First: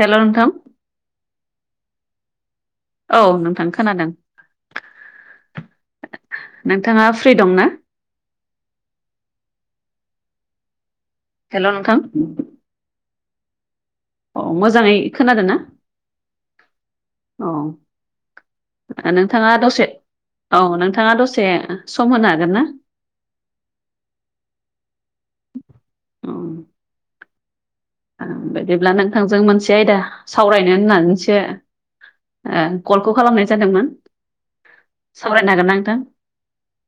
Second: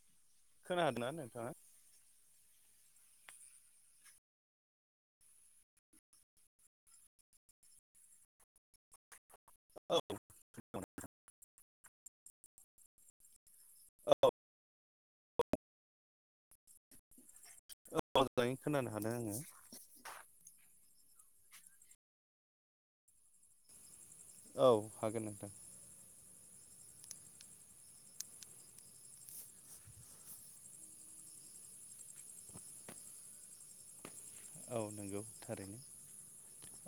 हेल' नोंथां खोनादोंना नोंथाङा? औ नोंथां खोनादों। नोंथाङा फ्रि दंना? औ हेल' नोंथां औ औ मोजाङै खोनादों ना? औ मोजाङै खोनानो हादों आङो नोंथाङा दसे औ नोंथाङा दसे सम होनो हागोन ना? औ हागोन नोंथां। औ बिदिब्ला नोंथांजों मोनसे आयदा सावरायनो होननानैसो कलखौ खालामनाय जादोंमोन। औ नंगौ सावरायनो हागोन ना थारैनो नोंथां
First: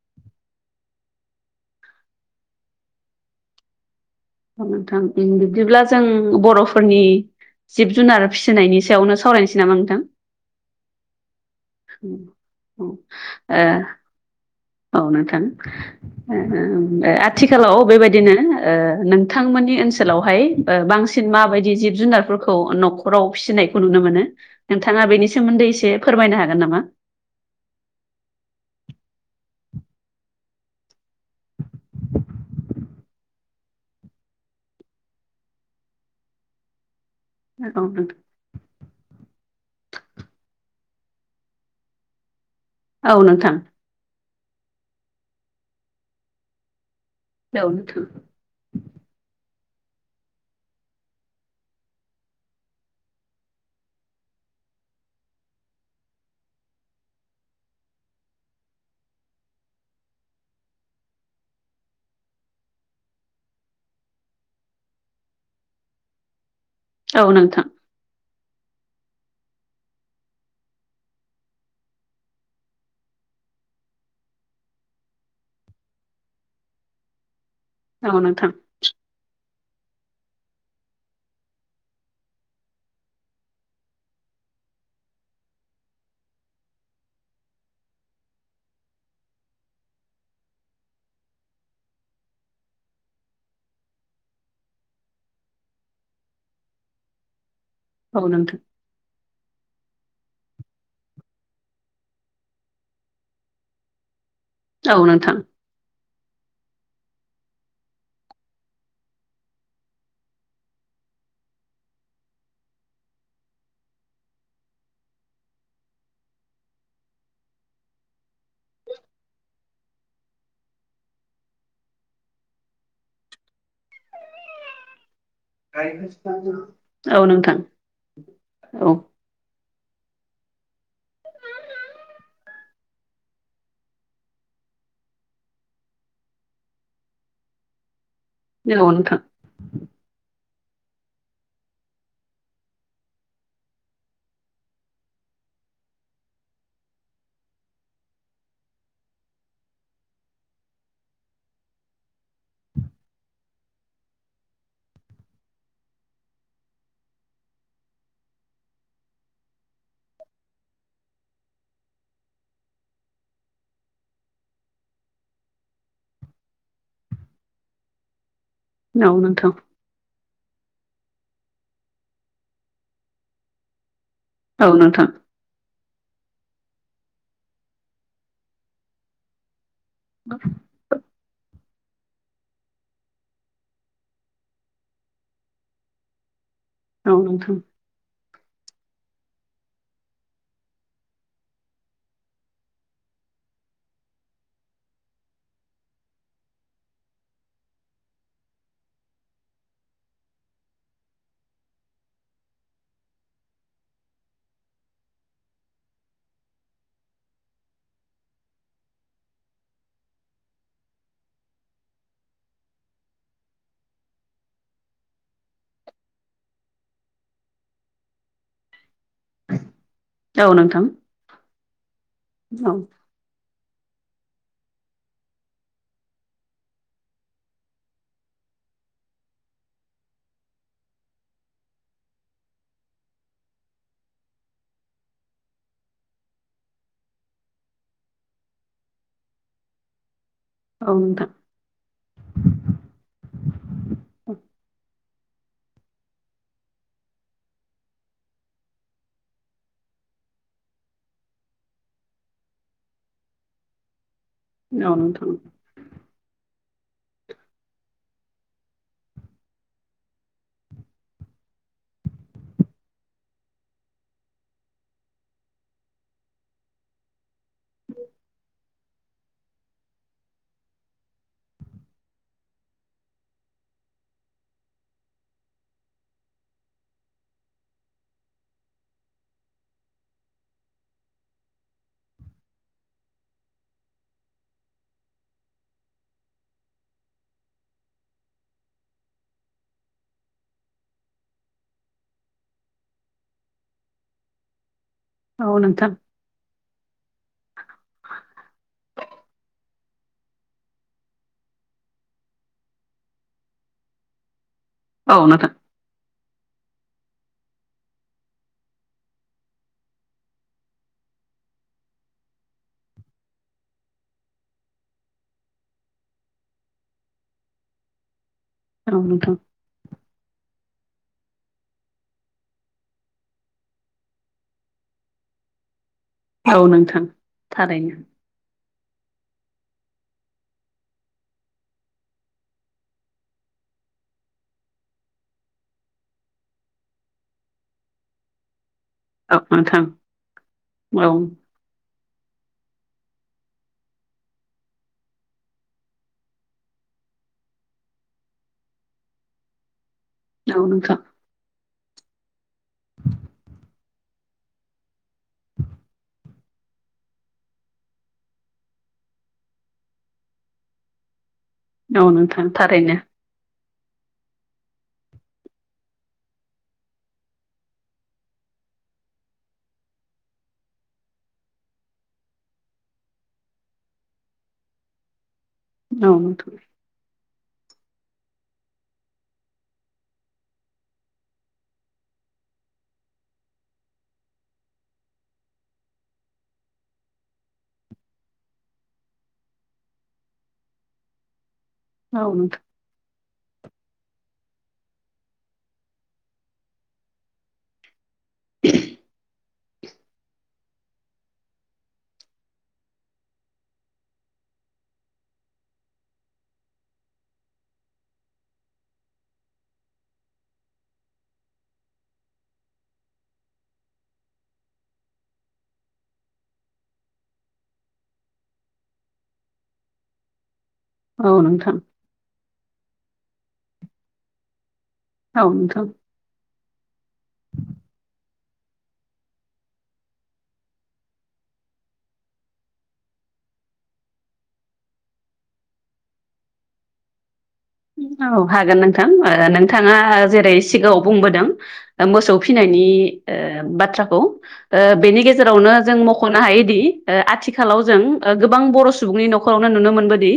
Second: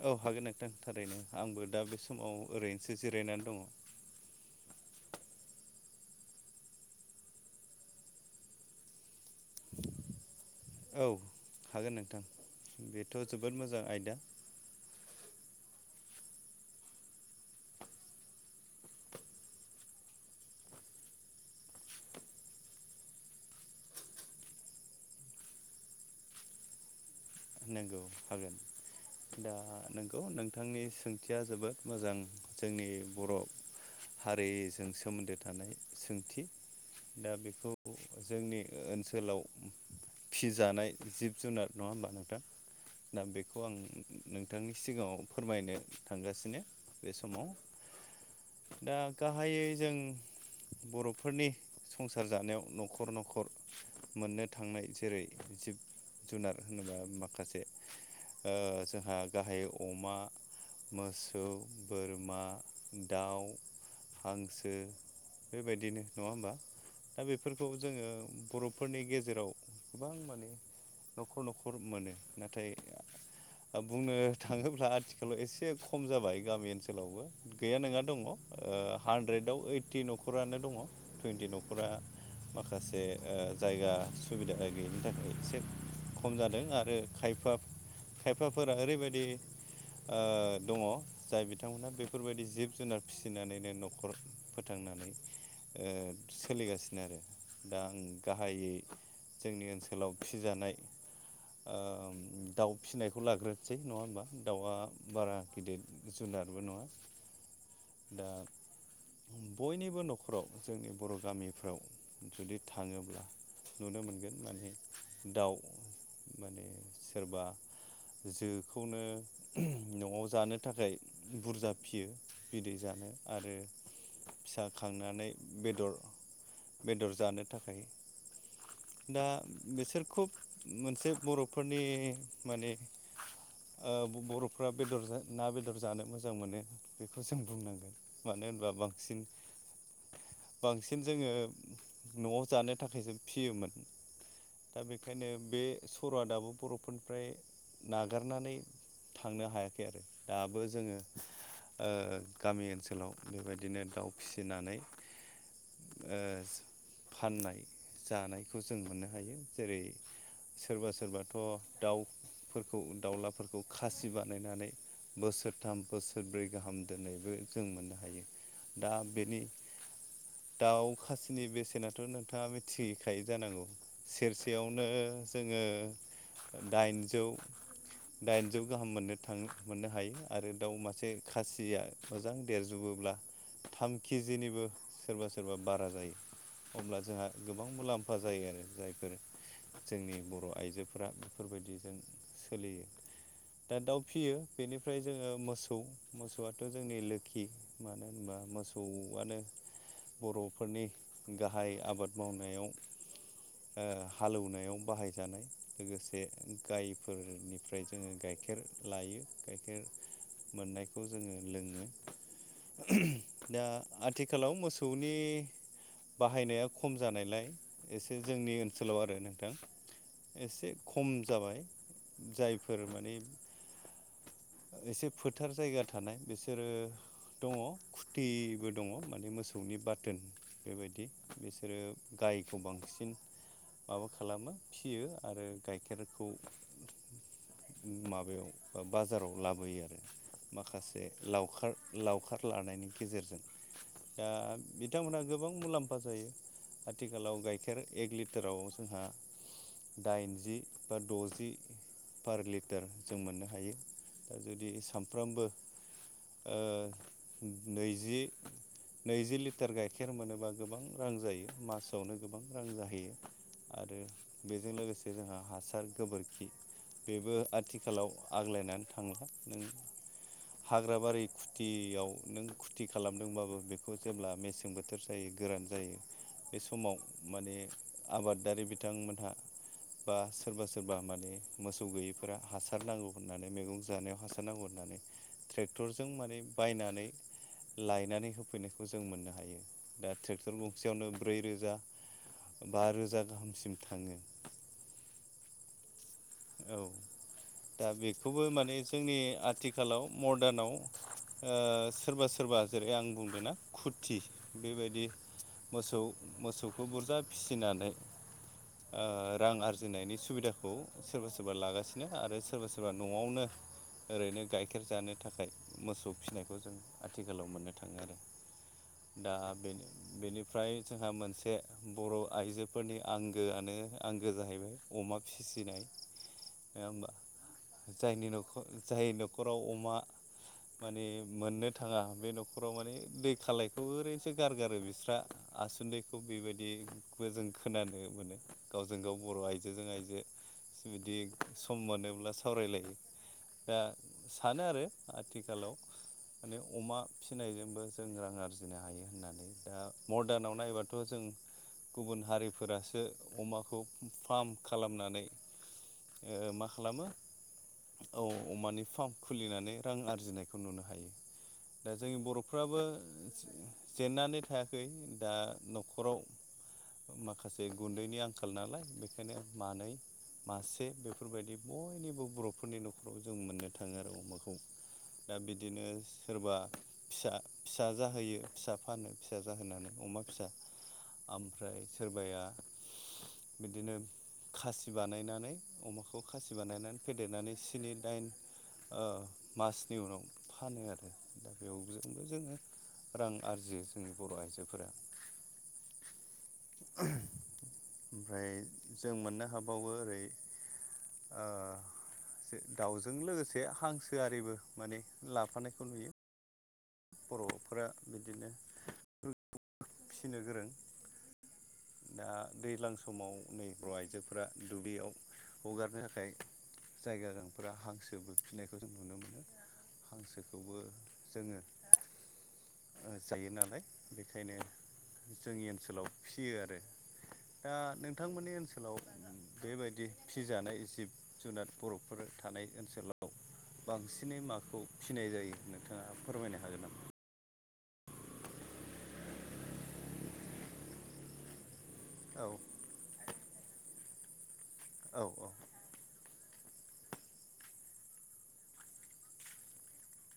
औ हागोन नोंथां थारैनो आंबो दा बे समाव ओरैनोसो जिरायनानै दङ। नोंथां बिदिब्ला जों बर'फोरनि जिब जुनार फिसिनायनि सायाव सावरायनोसै नामा नोंथां? औ हागोन नोंथां औ बेथ' जोबोद मोजां आयदा। औ नोंथां आथिखालाव बेबायदिनो ओ नोंथांमोननि ओनसोलावहाय बांसिन माबायदि जिब जुनारफोरखौ न'खराव फिसिनायखौ नुनो मोनो? नोंथाङा बेनि सोमोन्दै एसे फोरमायनो हागोन नामा? नंगौ हागोन। दा नंगौ नोंथांनि सोंथिया जोबोद मोजां जोंनि बर' हारिजों सोमोन्दो थानाय सोंथि दा बेखौ जोंनि ओनसोलाव फिजानाय जिब जुनार नङा होमबा नोंथां औ दा नोंथां बेखौ आं नोंथांनि सिगाङाव फोरमायनो थांगासिनो बे समाव औ नोंथां दा गाहायै जों बर'फोरनि संसार जानायाव न'खर न'खर मोननो थांनाय जेरै जिब जुनार होनोबा माखासे जोंहा गाहाय अमा मोसौ, बोरमा, दाउ हांसो बेबायदिनो नङा होमबा दा औ नोंथां बेफोरखौ जोङो बर'फोरनि गेजेराव गोबां माने न'खर न'खर मोनो नाथाय बुंनो थाङोब्ला आथिखालाव एसे खम जाबाय गामि ओनसोलावबो गैया नङा औ दङ नोंथां हानद्रेदआव ओइटि न'खरानो दङ टुइन्टि न'खरा माखासे जायगा सुबिदा गैयिनि थाखाय एसे खम जादों आरो खायफा खायफाफोरा ओरैबायदि दङ जाय बिथांमोनहा बेफोरबायदि जिब जुनार फिसिनानैनो न'खर फोथां नानै सोलिगासिनो आरो दा आं औ नोंथां गाहायै जोंनि ओनसोलाव फिजानाय दाउ फिसिनायखौ लाग्रोसै नङा होमबा दाउआ बारा गिदिर जुनारबो नङा दा [inaudible] बयनिबो न'खराव जोंनि बर' गामिफ्राव जुदि थाङोब्ला नुनो मोनगोन माने दाउ माने सोरबा जोखौनो न'आव जानो थाखाय बुरजा फियो बिदै। मोन आरो फिसा खांनानै बेदर बेदर औ जानो नोंथां थाखाय औ। दा बिसोर खुब मोनसे बर'फोरनि माने बर'फ्रा बेदर ना बेदर जानो मोजां मोनो बेखौ जों बुंनांगोन। मानो होनबा नोंथां बांसिन बांसिन जोङो न'आव जानो थाखायसो फियोमोन दा बेखायनो बे सर'आ दाबो बर'फोरनिफ्राय नागारनानै थांनो हायाखै आरो दाबो जोङो गामि ओनसोलाव बेबायदिनो दाउ फिसिनानै ओ फाननाय जानायखौ जों मोननो हायो जेरै सोरबा सोरबाथ' दाउफोरखौ दाउलाफोरखौ खासि बानायनानै बोसोरथाम बोसोरब्रै गाहाम दन्नायबो जों मोननो हायो। दा औ बेनि नोंथां औ दाउ खासिनि बेसेनाथ' नोंथाङा मिथिहैखायो जानांगौ औ सेरसेयावनो नोंथां जोङो दाइनजौ दाइनजौ गाहाम मोननो थाङो मोननो हायो आरो दाउ मासे खासिया मोजां देरजोबोब्ला थाम केजिनिबो सोरबा सोरबा बारा जायो। अब्ला औ जोंहा नोंथां औ गोबां मुलाम्फा जायो आरो जायफोर जोंनि बर' आइजोफोरा बेफोरबायदिजों सोलियो दा दाउ फियो बेनिफ्राय जोङो मोसौ मोसौआथ' जोंनि लोखि मानो होनबा मोसौआनो बर'फोरनि गाहाय आबाद मावनायाव हालौवनायाव बाहाय जानाय लोगोसे गायफोरनिफ्राय जोङो गाइखेर लायो गाइखेर मोननायखौ जोङो लोङो। दा आथिखालाव मोसौनि बाहायनाया खम जानायलाय एसे जोंनि ओनसोलाव आरो नोंथां एसे नोंथां खम जाबाय जायफोर माने [unintelligible] [inaudible] एसे फोथार जायगा थानाय बिसोरो दङ खुथिबो दङ माने मोसौनि बाथोन बेबायदि बिसोरो जायखौ बांसिन माबा खालामो फियो आरो गाइखेरखौ माबायाव बा बाजाराव लाबोयो आरो माखासे लावखार लावखार लानायनि गेजेरजों दा बिथांमोना गोबां मुलाम्फा जायो आथिखालाव गाइखेर एक लिटाराव जोंहा दाइनजि बा द'जि पार लिटार जों मोननो हायो। दा जुदि औ नोंथां सामफ्रोमबो [unintelligible] [inaudible] नैजि नैजि लिटार गाइखेर मोनोबा गोबां रां जायो मासावनो गोबां रां जाहैयो। आरो बेजों लोगोसे जोंहा हासार गोबोरखि बेबो आथिखालाव आग्लायनानै थांला नों हाग्रा बारि खुथियाव नों खुथि खालामदोंबाबो बेखौ जेब्ला मेसें बोथोर जायो गोरान जायो बे समाव माने आबादारि बिथांमोन [unintelligible] [inaudible] बा सोरबा सोरबा माने मोसौ गैयिफोरा हासार नांगौ होननानै मैगं जानायाव हासार नांगौ होननानै [unintelligible] [inaudible] ट्रेक्टरजों माने बायनानै लायनानै होफैनायखौ जों मोननो हायो दा ट्रेक्टर गंसेयावनो ब्रै रोजा बा रोजा गाहामसिम थाङो। औ नोंथां। औ दा बेखौबो माने जोंनि आथिखाल आथिखालाव मदार्नाव सोरबा सोरबा जेरै आं बुंदों ना खुरथि बेबायदि औ नोंथां औ नोंथां औ नोंथां औ मोसौ मोसौ खौ बुरजा फिसिनानै रां आरजिनायनि सुबिदाखौ सोरबा सोरबा लागासिनो आरो सोरबा सोरबा न'आवनो ओरैनो गाइखेर जानो थाखाय मोसौ फिसिनायखौ जों आथिखालाव मोननो थाङो आरो नोंथां औ दा नोंथां बे बेनिफ्राय जोंहा मोनसे बर' आइजोफोरनि आंगोआनो आंगो जाहैबाय अमा फिसिनाय। औ नङा नोंथां होमबा थारैनो। जायनि न'खर जाय न'खराव अमा माने मोननो थाङा बे न'खराव माने दै खालायखौ ओरैनोसो गारगारो बिस्रा आसुन्दैखौ बेबायदिखौ जों खोनानो मोनो। गावजों गाव औ बर' नोंथां आइजोजों आइजो औ बिदि सम मोनोब्ला सावरायलायो। दा सानो आरो आथिखालाव माने अमा फिसिनायजोंबो जों रां आरजिनो हायो होननानै दा मरदानाव औ नायबाथ' नोंथां जों गुबुन हारिफोरासो अमाखौ फार्म खालामनानै [inaudible] मा खालामो औ अमानि फार्म खुलिनानै रां आरजिनायखौ नुनो हायो। दा औ जोंनि नोंथां बर'फ्राबो थारैनो जेननानै थायाखै दा न'खराव माखासे गुन्दैनि आंखाल नालाय बेखायनो मानै मासे बेफोरबायदि बयनिबो बर'फोरनि न'खराव जों मोननो थाङो आरो अमाखौ दा बिदिनो औ सोरबा नोंथां फिसा फिसा जाहोयो फिसा फानो फिसा जाहोनानै अमा फिसा आमफ्राय सोरबाया बिदिनो खासि बानायनानै अमाखौ खासि बानायनानै फेदेरनानै स्नि दाइन मासनि उनाव फानो आरो दा बेयावजोंबो औ जोङो नोंथां। रां आरजियो जोंनि बर' आइजोफोरा। ओमफ्राय जों मोननो हाब बावो ओरै दाउजों लोगोसे हांसो आरिबो माने लाफानायखौ नुयो। बर'फोरा बिदिनो [inaudible] फिसिनो गोरों दा दैज्लां समाव नै बर' आइजोफोरा दुब्लियाव हगारनो थाखाय जायगाा गोनांफोरा हांसोबो फिसिनायखौ जों नुनो मोनो। हांसोखौ औ नोंथां। जायो नालाय बेखायनो औ जोंनि नोंथां ओनसोलाव फिसियो आरो [inaudible] दा नोंथांमोननि ओनसोलाव बेबायदि फिसिजानाय जिब जुनार बर'फोर था नाय ओनसोलाव बांसिनै माखौ फिसिनाय जायो नोंथाङा फोरमायनो हा औ हागोन नोंथां नोंथाङा जेरै सिगाङाव बुंबोदों ओ मोसौ औ फिसिनायनि ओ बाथ्राखौ ओ औ बेनि औ गेजेरावनो जों मख'नो हायो दि ओ आथिखालाव जों ओ गोबां बर' सुबुंनि न'खरावनो नुनो मोनबोदि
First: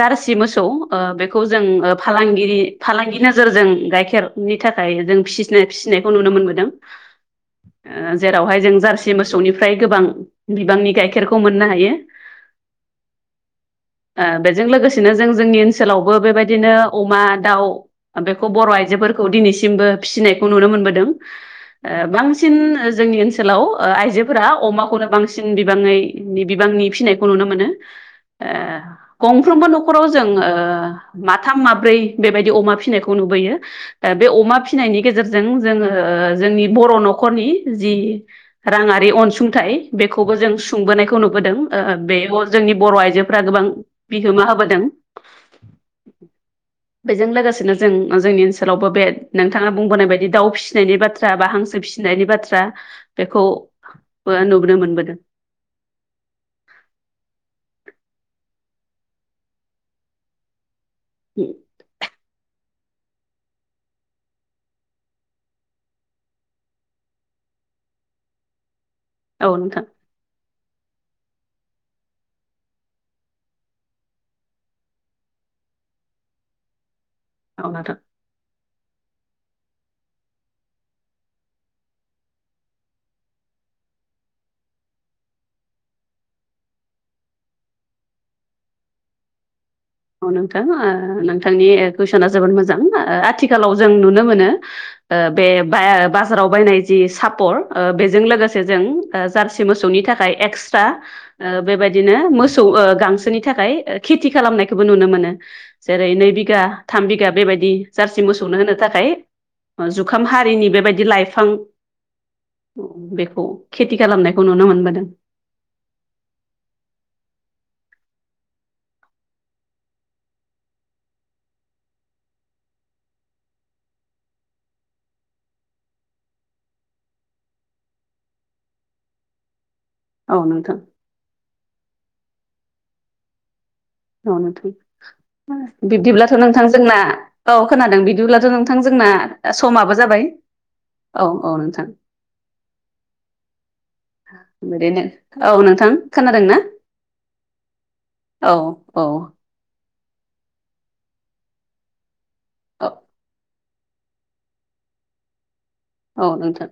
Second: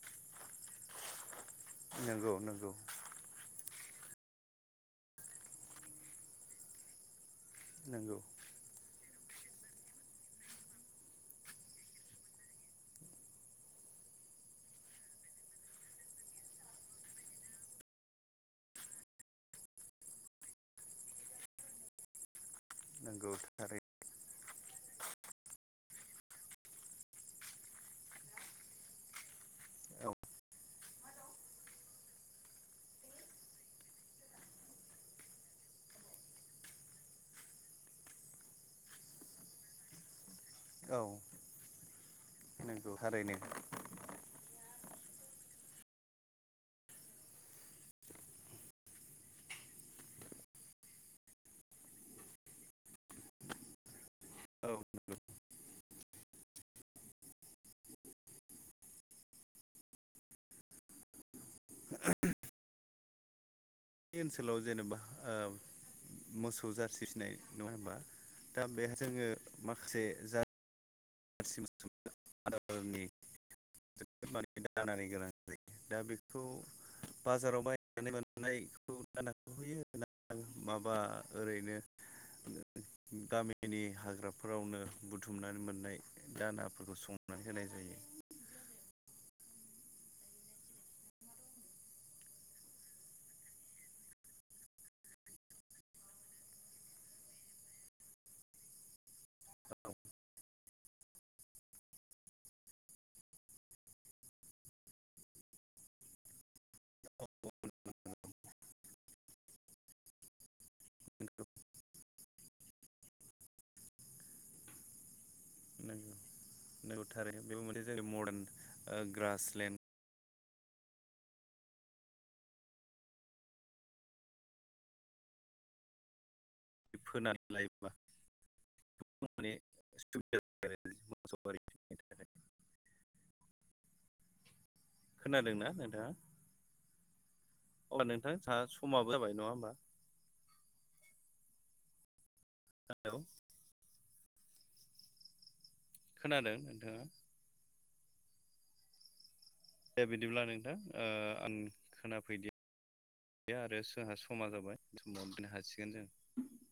जारसि मोसौ खौ ओ बेखौ जों ओ नंगौ फालांगिरि नंगौ फालांगि नोजोरजों गाइखेरनि थाखाय जों फिसिनाय फिसिनायखौ नुनो मोनबोदों ओ नंगौ जेरावहाय जों जारस सि मोसौनिफ्राय गोबां बिबांनि गाइखेरखौ मोननो हायो ओ बेजों लोगोसेनो जों जोंनि ओनसोलावबो बेबायद दिनो अमा, दाउ बेखौ बर' आइजोफोरखौ दिनैसिमबो फिसिनायखौ नुनो मोनबोदों ओ बांसिन जोंनि नंगौ ओनसोलाव थारै ओ आइजो फोरा अमाखौनो बांसिन बिबाङै बिबांनि फिसिनायखौ नुनो मोनो ओ गंफ्रोमबो नखराव औ जों ओ माथाम माब्रै बेबायदि अमा फिसिनायखौ नुबोयो बे अमा फिसिनायनि गेजेरजों जोङो ओ जोंनि बर' नखरनि जि राङारि अनसुंथाइ बेखौबो जों औ सुंबोनायखौ नुबोदों ओ बेयाव जोंनि नंगौ बर थारैनो आइजोफ्रा गोबां बिहोमा होबोदों बेजों लोगोसेनो जों जोंनि ओनसोलावबो बे नोंथाङा बुंबोनाय बायदि दाउ फिसिनायनि बाथ्रा बा हांसो फिसिनायनि बाथ्रा बेखौ बो औ नुबोनो मोनबोदों [inaudible] [unintelligible] बे ओनसोलाव जेनेबा ओब मोसौ जारसि फिनाय नङाहोनबा दा बे जोङो औ नोंथां माखासे जार रसि मोसौनि आदारनि माने दानानि गोनांथि जायो दा बेखौ बाजाराव औ नोंथां बायनानै मोननाय [inaudible] माबा ओरैनो गामिनि हाग्राफोरावनो बुथुमनानै मोननाय दानाफोरखौ संनानै होनाय जायो औ नोंथां ओ नोंथांनि कुइसना जोबोद मोजां आथिखालाव जों नुनो मोनो ओ बे बा-बाजाराव बायनाय जि सापर ओ बेजों लोगोसे जों ओ जारसि मोसौ औ नि थाखाय एक्सट्रा ओ बेबायदिनो मोसौ ओ गांसोनि थाखाय खेथि खालामनाय खौबो नुनो मोनो जेरै नै बिगा थाम बिगा बेबायदि जारसि मोसौनो होनो थाखाय ओ जुखाम हारिनि बेबायदि नंगौ लाइफां बेखौ खेथि खालामनायखौ नुनो मोनबोदों नंगौ नंगौ थारै बेबो मोनसे जेरै मदार्न ग्रासलेण्ड फोनानै लायोब्ला माने औ सुबिदा जाबाय नोंथां मोसौ गारिनि थाखाय औ नोंथां खोनादोंना नोंथाङा बिब्दिब्लाथ नोंथां जोंना अब्ला बिदिब्लाथ जोंहा नोंथां समाबो जोंना जाबाय नङा ना होमबा समाबो जाबाय औ औ नोंथां हेलौ औ नोंथा खोनादों नोंथाङा औ औ दे बिदिब्ला नोंथां ओ आं खोनाफैदि [inaudible] या आरो जोंहा समा जाबाय जों औ नोंथां